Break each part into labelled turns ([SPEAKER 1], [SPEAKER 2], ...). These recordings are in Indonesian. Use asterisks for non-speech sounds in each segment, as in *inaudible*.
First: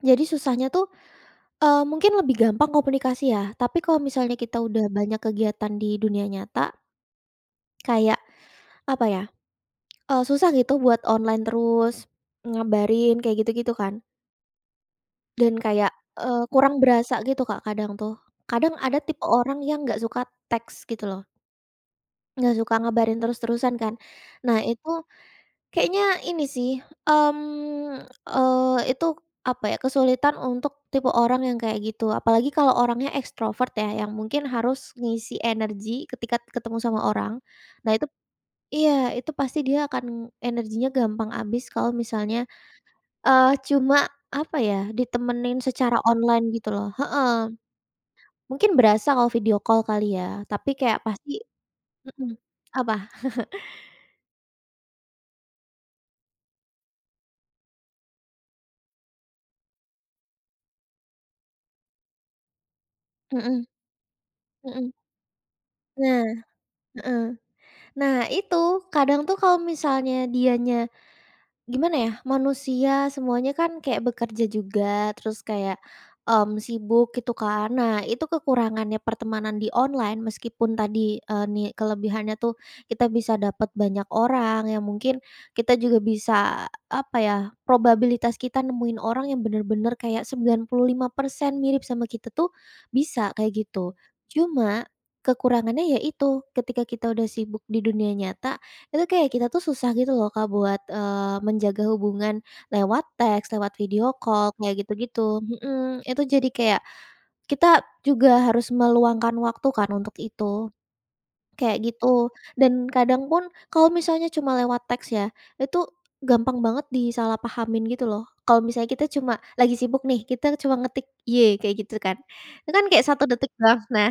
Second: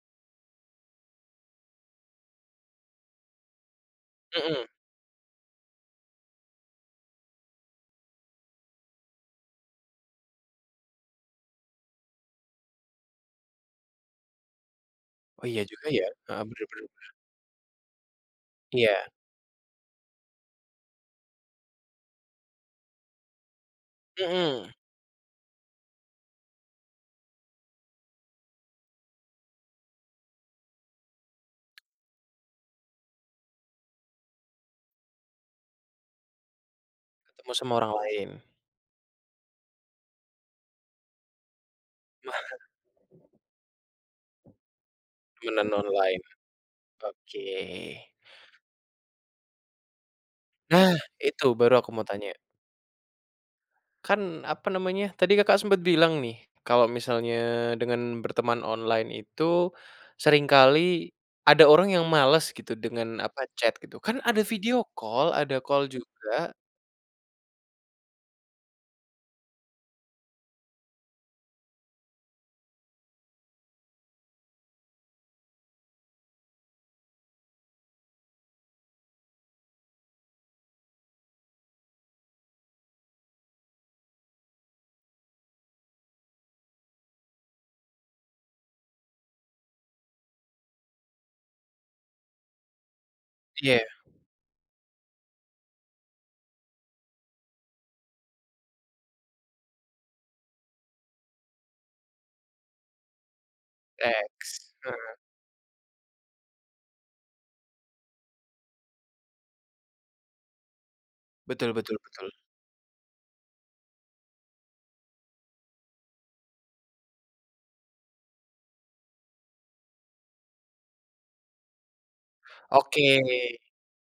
[SPEAKER 1] Jadi susahnya tuh, eee, mungkin lebih gampang komunikasi ya, tapi kalau misalnya kita
[SPEAKER 2] Mhm.
[SPEAKER 1] udah banyak kegiatan di dunia nyata kayak, apa ya, eee, susah gitu buat online terus, ngabarin kayak gitu-gitu kan.
[SPEAKER 2] Oh
[SPEAKER 1] Dan
[SPEAKER 2] iya juga
[SPEAKER 1] kayak,
[SPEAKER 2] ya,
[SPEAKER 1] eee,
[SPEAKER 2] heeh, bener
[SPEAKER 1] kurang
[SPEAKER 2] bener bener.
[SPEAKER 1] berasa gitu Kak, kadang tuh. Kadang ada
[SPEAKER 2] Iya.
[SPEAKER 1] tipe orang yang nggak suka teks, gitu loh. Nggak suka ngabarin terus-terusan kan. Nah
[SPEAKER 2] Hmm.
[SPEAKER 1] itu, kayaknya ini sih, mmm, eee, itu apa ya, kesulitan untuk tipe orang yang kayak gitu. Apalagi kalau orangnya ekstrovert ya, yang mungkin harus ngisi energi ketika ketemu sama orang.
[SPEAKER 2] Ketemu sama
[SPEAKER 1] Nah
[SPEAKER 2] orang
[SPEAKER 1] itu
[SPEAKER 2] lain.
[SPEAKER 1] iya, itu pasti dia akan energinya gampang habis kalau misalnya,
[SPEAKER 2] *chuckles*
[SPEAKER 1] eee, cuma apa ya, ditemenin
[SPEAKER 2] Temenan
[SPEAKER 1] secara
[SPEAKER 2] online.
[SPEAKER 1] online gitu loh, heeh.
[SPEAKER 2] Oke.
[SPEAKER 1] Mungkin berasa kalau video call kali ya, tapi
[SPEAKER 2] Nah,
[SPEAKER 1] kayak pasti
[SPEAKER 2] itu baru aku mau tanya.
[SPEAKER 1] hmm. Apa? *chuckles*
[SPEAKER 2] Kan apa namanya, tadi Kakak sempat bilang nih, kalau misalnya dengan berteman online itu, seringkali ada orang yang males gitu dengan apa,
[SPEAKER 1] Hmm
[SPEAKER 2] chat gitu, kan ada video
[SPEAKER 1] hmm.
[SPEAKER 2] call, ada call
[SPEAKER 1] Nah,
[SPEAKER 2] juga.
[SPEAKER 1] heeh. Nah itu, kadang tuh kalau misalnya dianya gimana ya, manusia semuanya kan kayak bekerja juga, terus kayak, mmm, sibuk gitu kan. Nah, itu kekurangannya pertemanan di online meskipun tadi, eee, ni kelebihannya tuh kita bisa dapat banyak orang yang mungkin kita juga bisa apa ya, probabilitas kita nemuin orang yang bener-bener kayak 95% mirip sama kita tuh, bisa kayak
[SPEAKER 2] Iya.
[SPEAKER 1] gitu. Cuma, kekurangannya ya itu, ketika kita udah sibuk di dunia nyata, itu kayak kita tuh susah gitu loh Kak buat, eee, menjaga hubungan lewat teks, lewat video call,
[SPEAKER 2] Teks.
[SPEAKER 1] kayak
[SPEAKER 2] Mhm.
[SPEAKER 1] gitu-gitu. Hmm, itu jadi kayak, kita juga harus meluangkan waktu kan untuk itu,
[SPEAKER 2] Betul
[SPEAKER 1] kayak
[SPEAKER 2] betul betul.
[SPEAKER 1] gitu, dan kadang pun kalau misalnya cuma lewat teks ya, itu gampang banget disalahpahamin gitu loh. Kalau misalnya kita cuma lagi sibuk nih, kita cuma ngetik, "Y" kayak gitu kan, itu kan kayak 1
[SPEAKER 2] Oke.
[SPEAKER 1] detik doang. Nah,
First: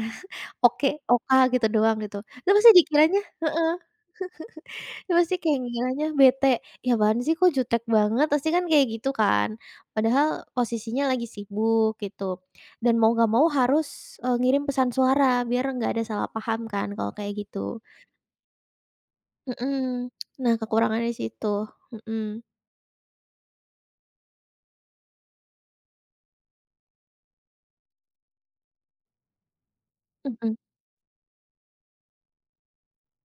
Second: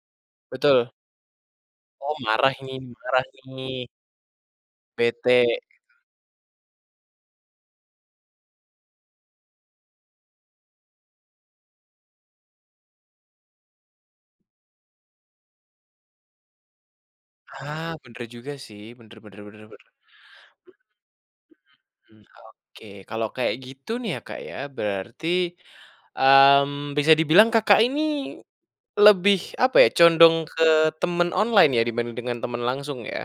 [SPEAKER 2] Betul.
[SPEAKER 1] oke, O-K gitu doang,
[SPEAKER 2] Oh,
[SPEAKER 1] gitu. Itu
[SPEAKER 2] marah
[SPEAKER 1] pasti
[SPEAKER 2] ini
[SPEAKER 1] dikiranya
[SPEAKER 2] marah
[SPEAKER 1] heeh.
[SPEAKER 2] ini.
[SPEAKER 1] *chuckles* Pasti
[SPEAKER 2] Bete
[SPEAKER 1] kayak
[SPEAKER 2] gitu.
[SPEAKER 1] ngiranya bete, "Ih apaan sih, kok jutek banget" Pasti kan kaya gitu kan? Padahal posisinya lagi sibuk, gitu, dan mau nggak mau harus, eee, ngirim pesan suara biar enggak ada salah paham kan kalau kayak gitu.
[SPEAKER 2] Ah, bener juga sih. Bener bener bener bener.
[SPEAKER 1] Hmm. Nah, kekurangannya di situ,
[SPEAKER 2] Hmm hmm, mmm,
[SPEAKER 1] hmm.
[SPEAKER 2] oke. Kalau kayak gitu nih ya Kak ya, berarti, mmm, bisa dibilang Kakak ini lebih apa ya, condong
[SPEAKER 1] Mhm.
[SPEAKER 2] ke temen online ya dibanding dengan temen langsung ya?